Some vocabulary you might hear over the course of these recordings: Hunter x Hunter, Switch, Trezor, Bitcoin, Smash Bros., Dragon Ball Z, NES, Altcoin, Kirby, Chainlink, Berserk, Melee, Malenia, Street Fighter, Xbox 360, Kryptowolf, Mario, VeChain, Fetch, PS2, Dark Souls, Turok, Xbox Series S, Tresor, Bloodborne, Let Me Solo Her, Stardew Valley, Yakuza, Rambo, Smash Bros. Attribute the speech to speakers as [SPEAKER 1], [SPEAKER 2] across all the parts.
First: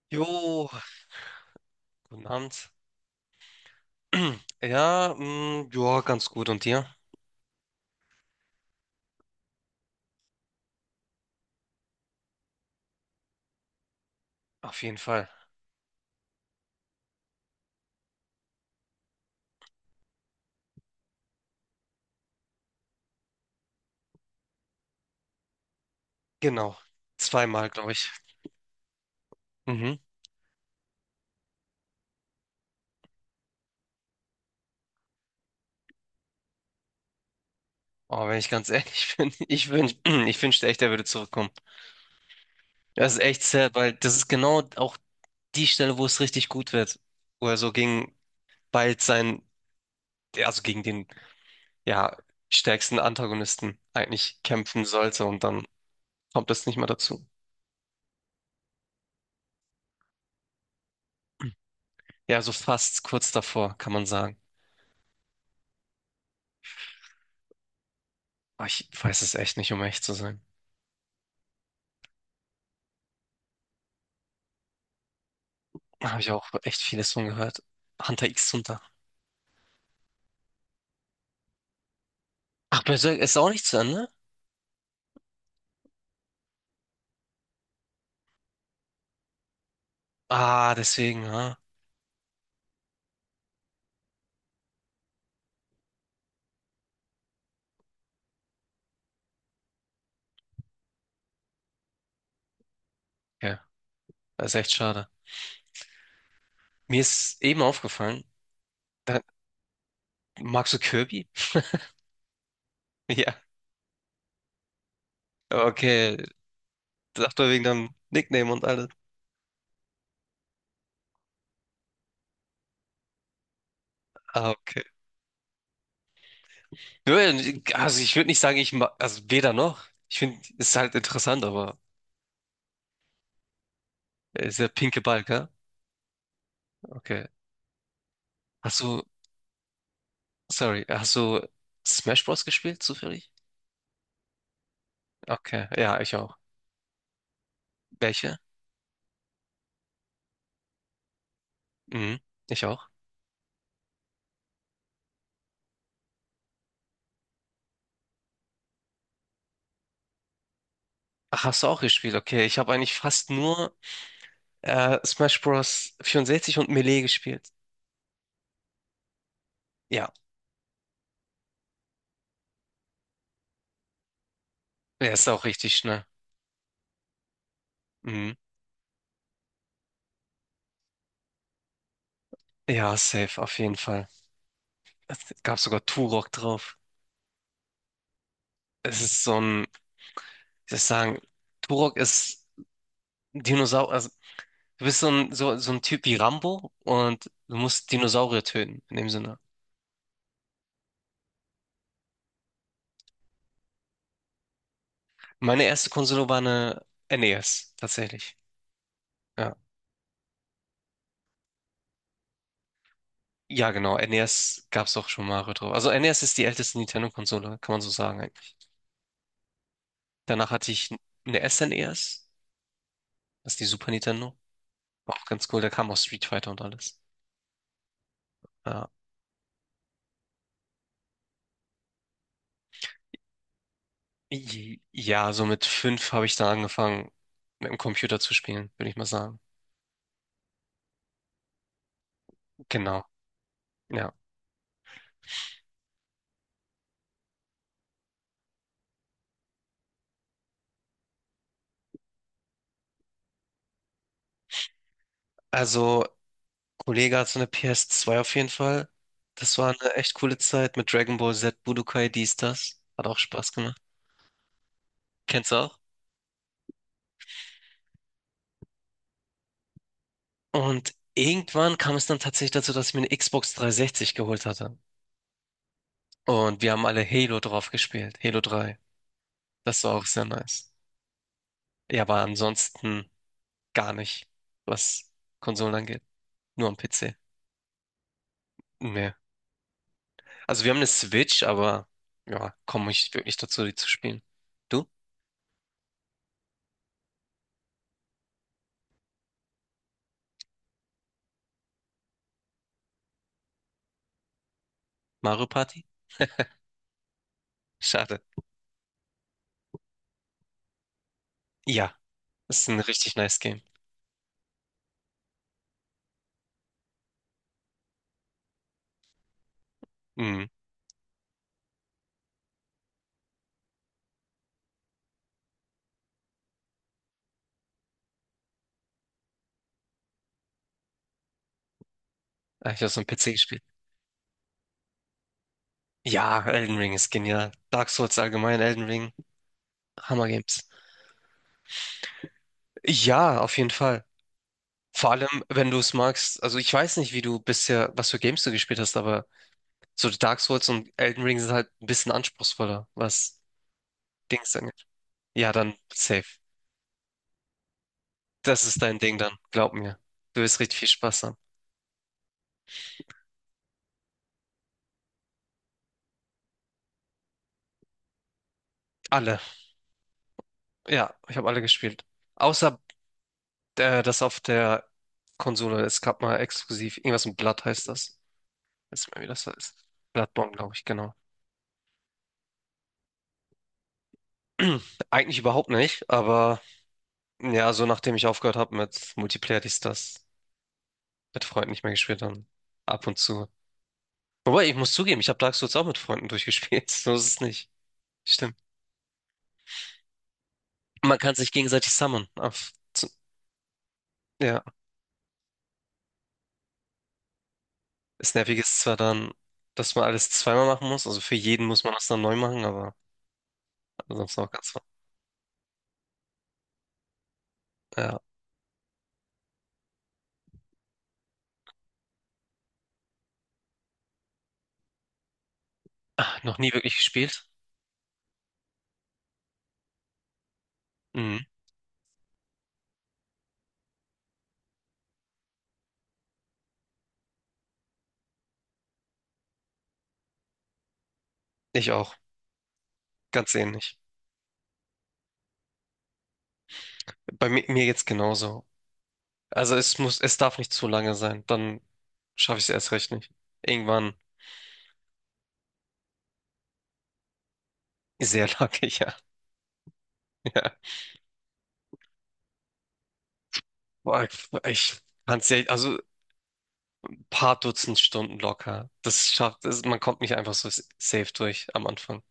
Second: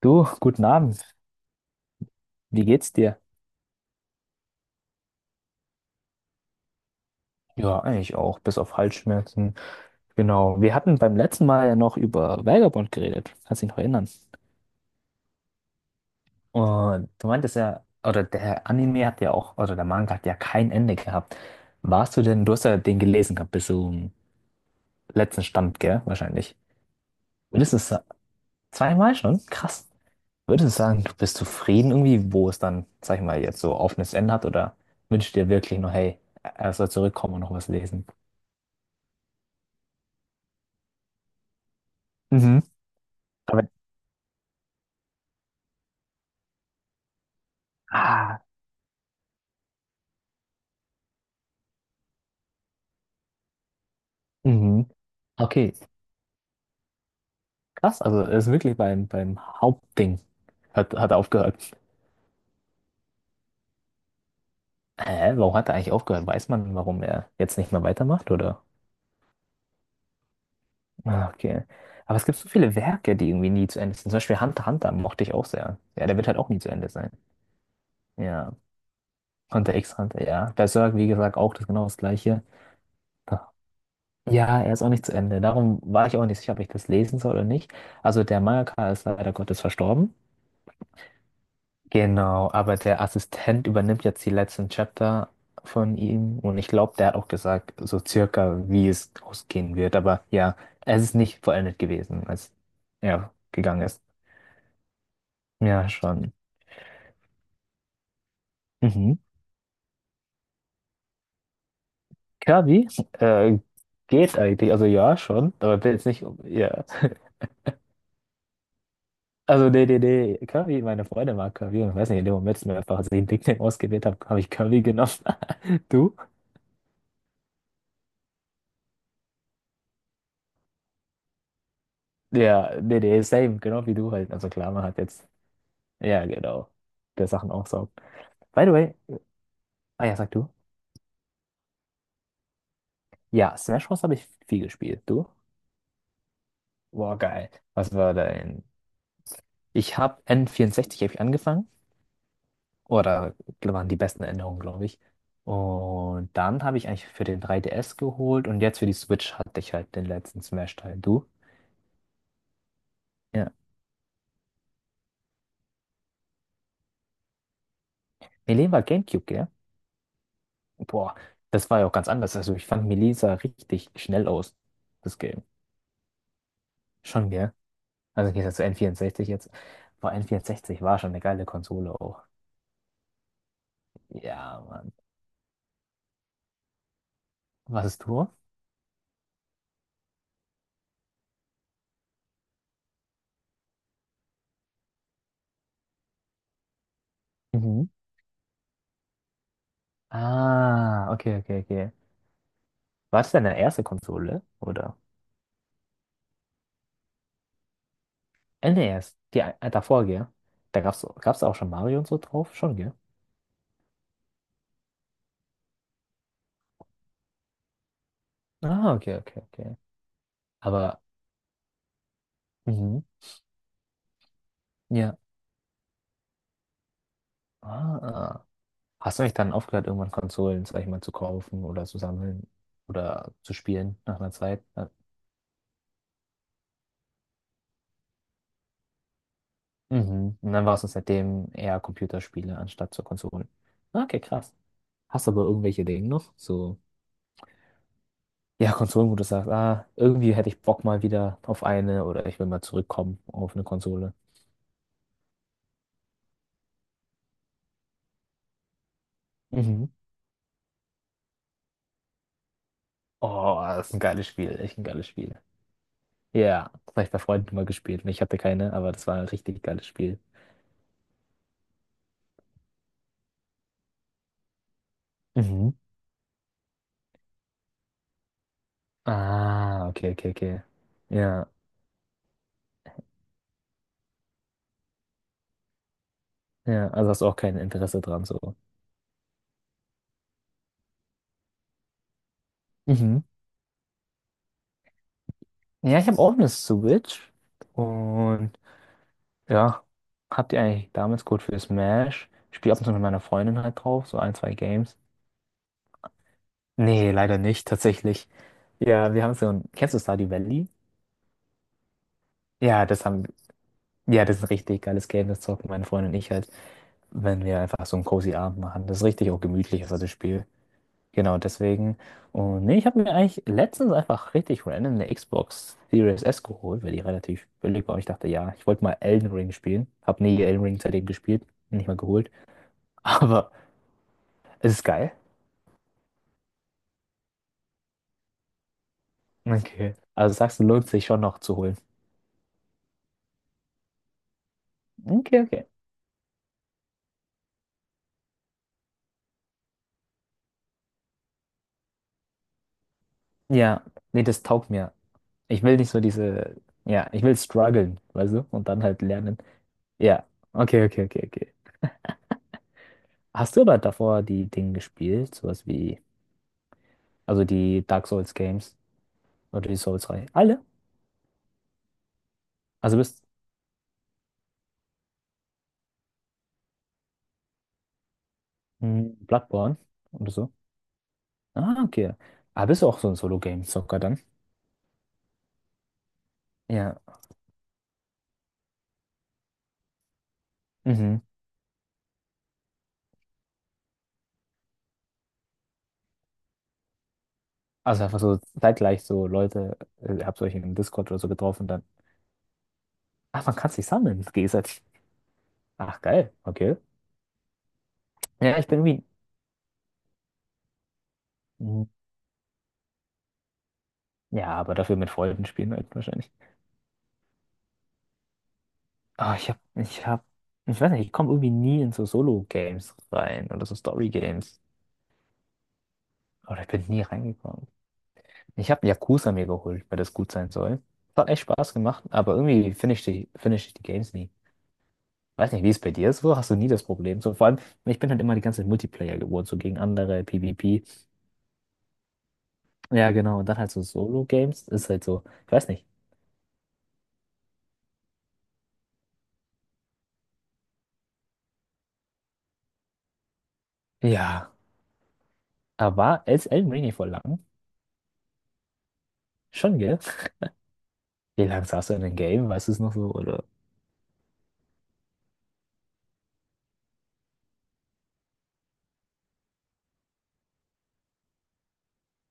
[SPEAKER 1] Du,
[SPEAKER 2] Jo,
[SPEAKER 1] guten Abend.
[SPEAKER 2] guten
[SPEAKER 1] Wie
[SPEAKER 2] Abend.
[SPEAKER 1] geht's dir?
[SPEAKER 2] Ja, ja, ganz gut. Und dir?
[SPEAKER 1] Ja, eigentlich auch, bis auf Halsschmerzen. Genau. Wir hatten beim letzten Mal ja noch über Vagabond geredet. Kannst dich noch erinnern?
[SPEAKER 2] Auf jeden Fall.
[SPEAKER 1] Und du meintest ja, oder der Anime hat ja auch, oder der Manga hat ja kein Ende gehabt. Warst du denn, du hast ja den gelesen gehabt bis zum letzten Stand, gell? Wahrscheinlich.
[SPEAKER 2] Genau. Zweimal,
[SPEAKER 1] Würdest du
[SPEAKER 2] glaube
[SPEAKER 1] sa-
[SPEAKER 2] ich.
[SPEAKER 1] Zweimal schon? Krass.
[SPEAKER 2] Mhm.
[SPEAKER 1] Würdest du sagen, du bist zufrieden irgendwie, wo es dann, sag ich mal, jetzt so offenes Ende hat? Oder wünschst du dir wirklich noch, hey, er soll zurückkommen und noch was lesen?
[SPEAKER 2] Aber wenn ich ganz ehrlich bin, ich wünschte echt, er würde zurückkommen.
[SPEAKER 1] Mhm.
[SPEAKER 2] Das ist echt sad, weil das ist genau auch die Stelle, wo es richtig gut wird. Wo er so gegen
[SPEAKER 1] Ah,
[SPEAKER 2] bald sein, also gegen den, ja, stärksten Antagonisten eigentlich kämpfen
[SPEAKER 1] mhm.
[SPEAKER 2] sollte und dann
[SPEAKER 1] Okay,
[SPEAKER 2] kommt das nicht mehr dazu.
[SPEAKER 1] krass. Also er ist wirklich beim Hauptding. Hat er aufgehört.
[SPEAKER 2] Ja, so fast kurz davor, kann man sagen.
[SPEAKER 1] Hä, warum hat er eigentlich aufgehört? Weiß man, warum er jetzt nicht mehr weitermacht, oder?
[SPEAKER 2] Aber ich weiß es echt nicht, um echt zu sein.
[SPEAKER 1] Ah, okay. Aber es gibt so viele Werke, die irgendwie nie zu Ende sind. Zum Beispiel Hunter x Hunter mochte ich auch sehr. Ja,
[SPEAKER 2] Da
[SPEAKER 1] der
[SPEAKER 2] habe
[SPEAKER 1] wird
[SPEAKER 2] ich
[SPEAKER 1] halt
[SPEAKER 2] auch
[SPEAKER 1] auch nie zu
[SPEAKER 2] echt
[SPEAKER 1] Ende sein.
[SPEAKER 2] vieles von gehört. Hunter x
[SPEAKER 1] Ja.
[SPEAKER 2] Hunter.
[SPEAKER 1] Hunter x Hunter, ja. Berserk, wie gesagt, auch das genau das Gleiche.
[SPEAKER 2] Ach, Berserk ist auch nicht zu Ende?
[SPEAKER 1] Ja, er ist auch nicht zu Ende. Darum war ich auch nicht sicher, ob ich das lesen soll oder nicht. Also der Mangaka ist leider Gottes verstorben.
[SPEAKER 2] Ah, deswegen, ja.
[SPEAKER 1] Genau, aber der Assistent übernimmt jetzt die letzten Chapter von ihm und ich glaube, der hat auch gesagt, so circa, wie es ausgehen wird. Aber ja, es ist nicht vollendet gewesen, als er
[SPEAKER 2] Okay,
[SPEAKER 1] gegangen ist.
[SPEAKER 2] das ist echt schade.
[SPEAKER 1] Ja, schon.
[SPEAKER 2] Mir ist eben aufgefallen,
[SPEAKER 1] Mhm.
[SPEAKER 2] da, magst du Kirby?
[SPEAKER 1] Kirby,
[SPEAKER 2] Ja,
[SPEAKER 1] äh, geht eigentlich. Also ja, schon, aber bin jetzt
[SPEAKER 2] okay.
[SPEAKER 1] nicht, ja.
[SPEAKER 2] Sag doch wegen deinem Nickname und alles.
[SPEAKER 1] Also nee, nee, nee. Kirby, meine Freundin mag Kirby und ich weiß nicht, in dem Moment, als ich mir einfach den Nickname ausgewählt habe, habe
[SPEAKER 2] Ah,
[SPEAKER 1] ich
[SPEAKER 2] okay.
[SPEAKER 1] Kirby genommen. Du?
[SPEAKER 2] Nö, also ich würde nicht sagen, ich mag, also weder noch. Ich finde, es ist halt interessant, aber
[SPEAKER 1] Ja, nee, nee, same, genau wie du halt. Also
[SPEAKER 2] ist der
[SPEAKER 1] klar, man hat
[SPEAKER 2] pinke Ball,
[SPEAKER 1] jetzt.
[SPEAKER 2] gell?
[SPEAKER 1] Ja, genau.
[SPEAKER 2] Okay.
[SPEAKER 1] Der Sachen aufsaugt. By the
[SPEAKER 2] Hast
[SPEAKER 1] way,
[SPEAKER 2] du,
[SPEAKER 1] ah ja, sag du.
[SPEAKER 2] sorry, hast du Smash Bros. Gespielt, zufällig?
[SPEAKER 1] Ja, Smash Bros. Habe ich viel gespielt. Du?
[SPEAKER 2] Okay, ja, ich auch.
[SPEAKER 1] Boah, geil. Was war
[SPEAKER 2] Welche?
[SPEAKER 1] dein? Ich habe n vierundsechzig hab ich angefangen.
[SPEAKER 2] Mhm, ich auch.
[SPEAKER 1] Oder waren die besten Erinnerungen, glaube ich. Und dann habe ich eigentlich für den 3DS geholt und jetzt für die Switch hatte ich halt den letzten Smash-Teil. Du?
[SPEAKER 2] Ach, hast du auch gespielt? Okay, ich habe eigentlich fast
[SPEAKER 1] Ja.
[SPEAKER 2] nur Smash Bros. 64 und Melee gespielt.
[SPEAKER 1] Melee war GameCube, gell?
[SPEAKER 2] Ja,
[SPEAKER 1] Boah, das war ja auch ganz anders. Also ich fand Melee sah richtig schnell aus,
[SPEAKER 2] er
[SPEAKER 1] das
[SPEAKER 2] ist
[SPEAKER 1] Game.
[SPEAKER 2] auch richtig schnell.
[SPEAKER 1] Schon, gell? Also im
[SPEAKER 2] Mhm.
[SPEAKER 1] Gegensatz zu N64 jetzt. Boah, N64 war schon eine geile Konsole auch.
[SPEAKER 2] Ja, safe, auf jeden Fall.
[SPEAKER 1] Ja, Mann.
[SPEAKER 2] Es gab sogar Turok drauf.
[SPEAKER 1] Was ist du?
[SPEAKER 2] Es ist so ein, ich soll ich sagen, Turok ist Dinosaurier. Also, du bist so ein Typ wie Rambo und du
[SPEAKER 1] Mhm.
[SPEAKER 2] musst Dinosaurier töten, in dem Sinne.
[SPEAKER 1] Ah, okay, okay, okay. War das deine erste Konsole? Oder?
[SPEAKER 2] Meine erste Konsole war eine NES, tatsächlich.
[SPEAKER 1] Nee, erst
[SPEAKER 2] Ja,
[SPEAKER 1] davor, gell? Da gab's auch schon Mario und so drauf? Schon, gell?
[SPEAKER 2] ja genau, NES gab es auch schon Mario drauf. Also NES ist die älteste Nintendo-Konsole, kann man so sagen.
[SPEAKER 1] Ah, okay, okay, okay.
[SPEAKER 2] Danach hatte ich
[SPEAKER 1] Aber,
[SPEAKER 2] eine SNES,
[SPEAKER 1] mhm.
[SPEAKER 2] das ist die Super Nintendo. War
[SPEAKER 1] Ja.
[SPEAKER 2] auch ganz cool, da kam auch Street Fighter und alles.
[SPEAKER 1] Ah, ah.
[SPEAKER 2] Ja,
[SPEAKER 1] Hast du nicht dann aufgehört, irgendwann Konsolen, sag ich mal, zu kaufen oder zu sammeln oder zu spielen nach einer Zeit?
[SPEAKER 2] ja, so mit fünf habe ich dann angefangen, mit dem Computer zu spielen, würde ich mal sagen.
[SPEAKER 1] Mhm. Und dann warst du seitdem eher Computerspiele anstatt
[SPEAKER 2] Genau,
[SPEAKER 1] zur Konsole.
[SPEAKER 2] ja.
[SPEAKER 1] Okay, krass. Hast du aber irgendwelche Dinge noch? So, ja, Konsolen, wo du sagst, ah, irgendwie hätte ich Bock mal wieder auf eine oder ich will mal zurückkommen auf eine Konsole.
[SPEAKER 2] Also, Kollege hat so eine PS2 auf jeden Fall. Das war
[SPEAKER 1] Mhm.
[SPEAKER 2] eine echt coole Zeit mit Dragon Ball Z, Budokai, dies, das. Hat auch Spaß
[SPEAKER 1] Oh,
[SPEAKER 2] gemacht.
[SPEAKER 1] das ist ein geiles Spiel, echt ein geiles Spiel.
[SPEAKER 2] Kennst du auch?
[SPEAKER 1] Ja, das habe ich bei Freunden mal gespielt und ich hatte keine, aber das war ein richtig geiles Spiel.
[SPEAKER 2] Und irgendwann kam es dann tatsächlich dazu, dass ich mir eine Xbox 360 geholt hatte.
[SPEAKER 1] Mhm.
[SPEAKER 2] Und wir haben alle Halo drauf gespielt, Halo 3. Das
[SPEAKER 1] Ah,
[SPEAKER 2] war auch
[SPEAKER 1] okay,
[SPEAKER 2] sehr
[SPEAKER 1] okay, okay.
[SPEAKER 2] nice.
[SPEAKER 1] Ja,
[SPEAKER 2] Ja, aber ansonsten gar nicht, was Konsolen angeht. Nur am
[SPEAKER 1] ja, also
[SPEAKER 2] PC.
[SPEAKER 1] hast du auch kein Interesse dran, so.
[SPEAKER 2] Nee. Also wir haben eine Switch, aber ja, komme ich
[SPEAKER 1] Mhm.
[SPEAKER 2] wirklich dazu, die zu spielen. Du?
[SPEAKER 1] Ja, ich habe auch eine Switch und ja, habt ihr eigentlich damals gut für Smash? Ich spiele ab und zu mit meiner Freundin halt drauf, so ein, zwei Games.
[SPEAKER 2] Mario Party?
[SPEAKER 1] Nee, leider nicht,
[SPEAKER 2] Schade.
[SPEAKER 1] tatsächlich. Ja, wir haben so ein. Kennst du Stardew Valley?
[SPEAKER 2] Ja, ist ein
[SPEAKER 1] Ja, das
[SPEAKER 2] richtig
[SPEAKER 1] haben.
[SPEAKER 2] nice Game.
[SPEAKER 1] Ja, das ist ein richtig geiles Game, das zocken meine Freundin und ich halt, wenn wir einfach so einen cozy Abend machen. Das ist richtig auch gemütlich, also das Spiel.
[SPEAKER 2] Mhm.
[SPEAKER 1] Genau, deswegen. Und nee, ich habe mir eigentlich letztens einfach richtig random eine Xbox Series S geholt, weil die relativ billig war. Und ich dachte, ja, ich wollte mal Elden Ring spielen. Hab nie Elden Ring seitdem gespielt, nicht mal geholt.
[SPEAKER 2] Hab Ich habe es am PC
[SPEAKER 1] Aber.
[SPEAKER 2] gespielt.
[SPEAKER 1] Ist es geil?
[SPEAKER 2] Ja, Elden Ring ist genial. Dark Souls allgemein, Elden Ring,
[SPEAKER 1] Okay.
[SPEAKER 2] Hammer
[SPEAKER 1] Also sagst du,
[SPEAKER 2] Games.
[SPEAKER 1] lohnt sich schon noch zu holen.
[SPEAKER 2] Ja, auf jeden Fall. Vor allem,
[SPEAKER 1] Okay, okay.
[SPEAKER 2] wenn du es magst. Also ich weiß nicht, wie du bisher, was für Games du gespielt hast, aber so Dark Souls und Elden Ring sind halt ein bisschen anspruchsvoller, was
[SPEAKER 1] Ja, nee, das
[SPEAKER 2] Dings dann.
[SPEAKER 1] taugt mir.
[SPEAKER 2] Ja,
[SPEAKER 1] Ich
[SPEAKER 2] dann
[SPEAKER 1] will nicht so
[SPEAKER 2] safe.
[SPEAKER 1] diese, ja, ich will strugglen, weißt du,
[SPEAKER 2] Das
[SPEAKER 1] und
[SPEAKER 2] ist
[SPEAKER 1] dann
[SPEAKER 2] dein
[SPEAKER 1] halt
[SPEAKER 2] Ding dann,
[SPEAKER 1] lernen.
[SPEAKER 2] glaub mir.
[SPEAKER 1] Ja,
[SPEAKER 2] Du wirst richtig
[SPEAKER 1] okay,
[SPEAKER 2] viel
[SPEAKER 1] okay,
[SPEAKER 2] Spaß
[SPEAKER 1] okay,
[SPEAKER 2] haben.
[SPEAKER 1] okay. Hast du aber davor die Dinge gespielt, sowas wie, also die Dark Souls Games
[SPEAKER 2] Alle.
[SPEAKER 1] oder die Souls-Reihe? Alle?
[SPEAKER 2] Ja, ich habe alle gespielt. Außer
[SPEAKER 1] Also bist.
[SPEAKER 2] das auf der Konsole. Es gab mal exklusiv. Irgendwas mit Blood heißt das. Weiß nicht
[SPEAKER 1] Hm,
[SPEAKER 2] mehr, wie das
[SPEAKER 1] Bloodborne
[SPEAKER 2] heißt.
[SPEAKER 1] oder
[SPEAKER 2] Bloodborne,
[SPEAKER 1] so?
[SPEAKER 2] glaube ich, genau.
[SPEAKER 1] Ah, okay. Ah, bist du auch so ein Solo-Game-Zocker dann?
[SPEAKER 2] Eigentlich überhaupt nicht, aber
[SPEAKER 1] Ja.
[SPEAKER 2] ja, so nachdem ich aufgehört habe mit Multiplayer, dies, das,
[SPEAKER 1] Mhm.
[SPEAKER 2] mit Freunden nicht mehr gespielt dann ab und zu. Wobei, ich muss zugeben, ich habe Dark Souls auch mit Freunden durchgespielt. So ist es nicht.
[SPEAKER 1] Also einfach so
[SPEAKER 2] Stimmt.
[SPEAKER 1] zeitgleich so Leute, habt euch im Discord
[SPEAKER 2] Man
[SPEAKER 1] oder so
[SPEAKER 2] kann sich
[SPEAKER 1] getroffen, dann.
[SPEAKER 2] gegenseitig summonen. Auf, zu,
[SPEAKER 1] Ach, man kann sich sammeln. Das geht
[SPEAKER 2] ja.
[SPEAKER 1] halt. Ach, geil. Okay.
[SPEAKER 2] Das
[SPEAKER 1] Ja,
[SPEAKER 2] Nervige
[SPEAKER 1] ich
[SPEAKER 2] ist
[SPEAKER 1] bin
[SPEAKER 2] zwar
[SPEAKER 1] irgendwie.
[SPEAKER 2] dann, dass man alles zweimal machen muss, also für jeden muss
[SPEAKER 1] Hm.
[SPEAKER 2] man das dann neu machen, aber sonst
[SPEAKER 1] Ja,
[SPEAKER 2] auch ganz,
[SPEAKER 1] aber dafür mit Freunden spielen halt wahrscheinlich.
[SPEAKER 2] ja.
[SPEAKER 1] Ah, ich weiß nicht, ich komme irgendwie nie in so Solo-Games rein oder so Story-Games.
[SPEAKER 2] Ah, noch
[SPEAKER 1] Oder ich
[SPEAKER 2] nie
[SPEAKER 1] bin
[SPEAKER 2] wirklich
[SPEAKER 1] nie
[SPEAKER 2] gespielt.
[SPEAKER 1] reingekommen. Ich habe Yakuza mir geholt, weil das gut sein soll. Hat
[SPEAKER 2] Mhm.
[SPEAKER 1] echt Spaß gemacht, aber irgendwie finde ich die Games nie. Weiß nicht, wie es bei dir ist, wo hast du nie das Problem? So, vor allem, ich bin halt immer die ganze Zeit Multiplayer geworden, so gegen andere, PvP.
[SPEAKER 2] Ich auch,
[SPEAKER 1] Ja, genau. Und
[SPEAKER 2] ganz
[SPEAKER 1] dann halt so
[SPEAKER 2] ähnlich.
[SPEAKER 1] Solo-Games ist halt so, ich weiß nicht.
[SPEAKER 2] Bei mi mir jetzt genauso. Also es muss, es darf nicht zu lange sein, dann schaffe ich es erst recht nicht. Irgendwann
[SPEAKER 1] Ja. Aber ist elf Mini voll lang?
[SPEAKER 2] sehr lange, ja,
[SPEAKER 1] Schon, gell?
[SPEAKER 2] ja.
[SPEAKER 1] Wie lange saß du in dem Game? Weißt du es noch so? Oder?
[SPEAKER 2] Boah, ich kann's ja, also ein paar Dutzend Stunden locker. Das schafft, das, man kommt nicht einfach so safe durch am Anfang.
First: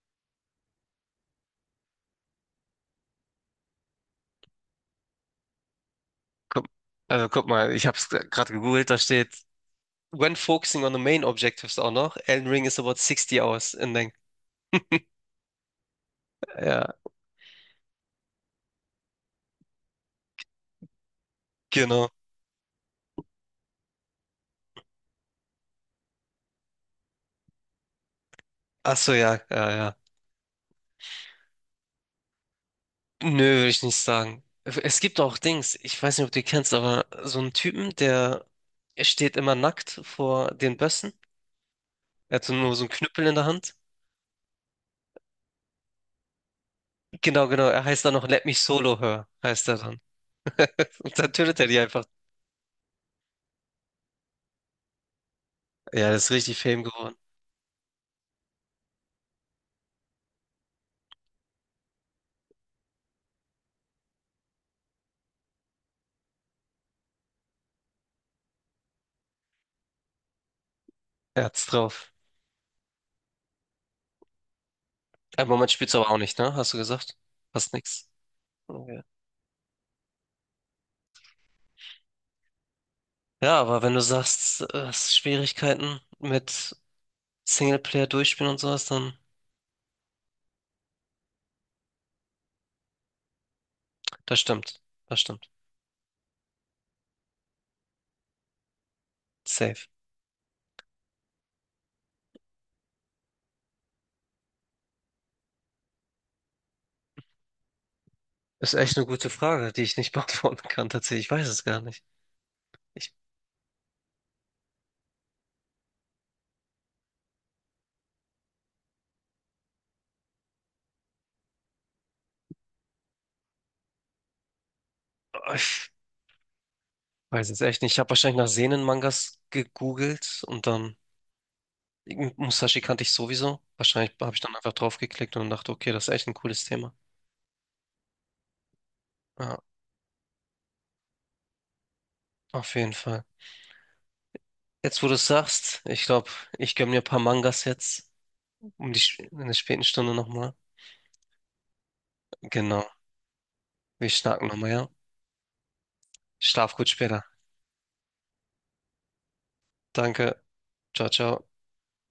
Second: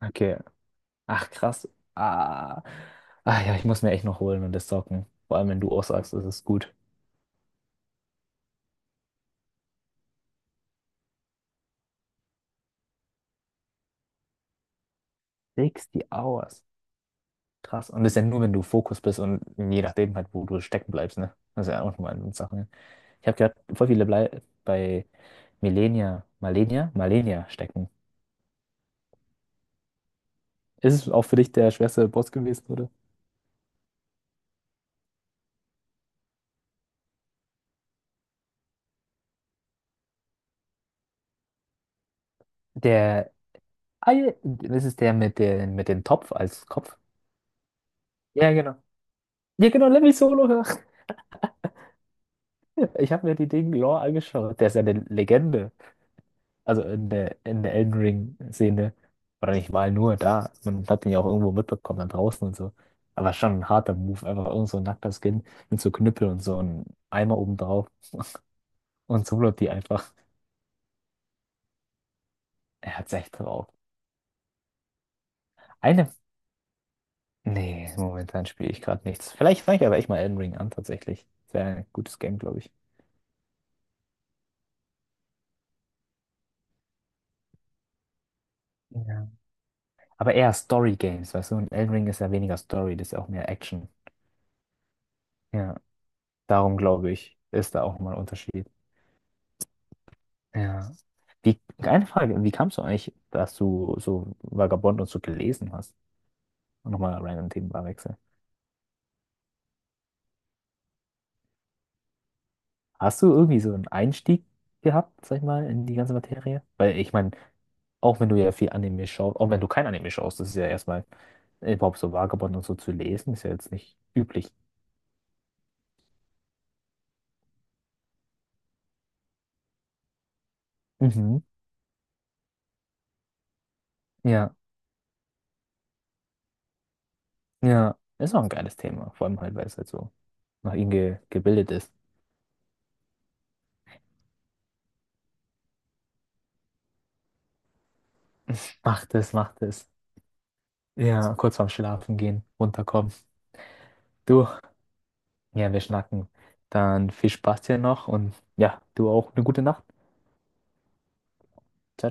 [SPEAKER 1] Okay. Ach, krass. Ah. Ach ja, ich muss mir echt noch holen und das zocken. Vor allem, wenn du auch sagst, das ist
[SPEAKER 2] Guck,
[SPEAKER 1] gut.
[SPEAKER 2] also guck mal, ich habe es gerade gegoogelt, da steht when focusing on the main objectives auch noch, Elden Ring is about 60 hours in length.
[SPEAKER 1] 60 Hours.
[SPEAKER 2] Ja,
[SPEAKER 1] Krass. Und das ist ja nur, wenn du Fokus bist und je nachdem halt, wo du stecken bleibst, ne? Das ist ja auch
[SPEAKER 2] genau.
[SPEAKER 1] nochmal eine Sache, ne? Ich habe gehört, voll viele blei bei Malenia stecken.
[SPEAKER 2] Ach so, ja, ja, ja.
[SPEAKER 1] Ist es auch für dich der schwerste Boss gewesen, oder?
[SPEAKER 2] Nö, würde ich nicht sagen. Es gibt auch Dings, ich weiß nicht, ob du die kennst, aber so einen Typen, der steht immer nackt vor den Bössen. Er hat so nur so einen Knüppel
[SPEAKER 1] Der,
[SPEAKER 2] in der Hand.
[SPEAKER 1] ah, ja, das ist der mit dem Topf als Kopf.
[SPEAKER 2] Genau, genau. Er heißt dann noch Let
[SPEAKER 1] Ja,
[SPEAKER 2] Me
[SPEAKER 1] genau.
[SPEAKER 2] Solo Her, heißt
[SPEAKER 1] Ja,
[SPEAKER 2] er
[SPEAKER 1] genau,
[SPEAKER 2] dann.
[SPEAKER 1] Lemmy Solo.
[SPEAKER 2] Und dann tötet er die einfach.
[SPEAKER 1] Ich habe mir die Ding Lore angeschaut. Der ist ja eine Legende.
[SPEAKER 2] Ja, das ist richtig
[SPEAKER 1] Also
[SPEAKER 2] Fame
[SPEAKER 1] in
[SPEAKER 2] geworden.
[SPEAKER 1] der, in der Elden Ring-Szene. Oder nicht mal nur da. Man hat ihn ja auch irgendwo mitbekommen, dann draußen und so. Aber schon ein harter Move. Einfach irgend so ein nackter Skin mit so Knüppel und so einem Eimer oben drauf. Und so wird die einfach.
[SPEAKER 2] Er hat's drauf.
[SPEAKER 1] Er hat's echt drauf.
[SPEAKER 2] Aber man spielt's aber
[SPEAKER 1] Eine.
[SPEAKER 2] auch nicht, ne? Hast du gesagt? Fast
[SPEAKER 1] Nee,
[SPEAKER 2] nix.
[SPEAKER 1] momentan spiele ich gerade nichts. Vielleicht fange ich aber echt mal Elden Ring an, tatsächlich. Ist ja ein gutes Game, glaube ich.
[SPEAKER 2] Ja, aber wenn du sagst, hast Schwierigkeiten mit Singleplayer durchspielen und sowas, dann
[SPEAKER 1] Ja. Aber eher Story-Games, weißt du? Und Elden Ring ist ja weniger Story, das ist ja auch mehr Action.
[SPEAKER 2] das stimmt. Das stimmt.
[SPEAKER 1] Ja. Darum glaube ich, ist da auch mal ein Unterschied.
[SPEAKER 2] Safe.
[SPEAKER 1] Ja. Wie, eine Frage, wie kamst du eigentlich, dass du so Vagabond und so gelesen hast? Und nochmal random Themenwechsel.
[SPEAKER 2] Ist echt eine gute Frage, die ich nicht beantworten kann, tatsächlich. Ich weiß es gar nicht. Ich,
[SPEAKER 1] Hast du irgendwie so einen Einstieg gehabt, sag ich mal, in die ganze Materie? Weil ich meine, auch wenn du ja viel Anime schaust, auch wenn du kein Anime schaust, das ist ja erstmal überhaupt so Vagabond und so zu lesen, ist ja jetzt nicht üblich.
[SPEAKER 2] ich weiß es echt nicht. Ich habe wahrscheinlich nach Seinen-Mangas gegoogelt und dann
[SPEAKER 1] Mhm.
[SPEAKER 2] Musashi kannte ich sowieso. Wahrscheinlich habe ich
[SPEAKER 1] Ja,
[SPEAKER 2] dann einfach draufgeklickt und dachte, okay, das ist echt ein cooles Thema.
[SPEAKER 1] ja. Ist auch ein geiles Thema, vor allem halt,
[SPEAKER 2] Ja,
[SPEAKER 1] weil es halt so nach ihm ge gebildet ist.
[SPEAKER 2] auf jeden Fall. Jetzt, wo du es sagst, ich glaube, ich gönne mir ein paar Mangas jetzt, um die
[SPEAKER 1] Macht es,
[SPEAKER 2] In der
[SPEAKER 1] macht
[SPEAKER 2] späten
[SPEAKER 1] es.
[SPEAKER 2] Stunde nochmal.
[SPEAKER 1] Ja, kurz vorm Schlafen gehen,
[SPEAKER 2] Genau.
[SPEAKER 1] runterkommen.
[SPEAKER 2] Wir schnacken
[SPEAKER 1] Du,
[SPEAKER 2] nochmal, ja?
[SPEAKER 1] ja, wir schnacken.
[SPEAKER 2] Schlaf gut
[SPEAKER 1] Dann
[SPEAKER 2] später.
[SPEAKER 1] viel Spaß dir noch und ja, du auch eine gute Nacht.
[SPEAKER 2] Danke. Ciao, ciao.
[SPEAKER 1] Ciao, ciao.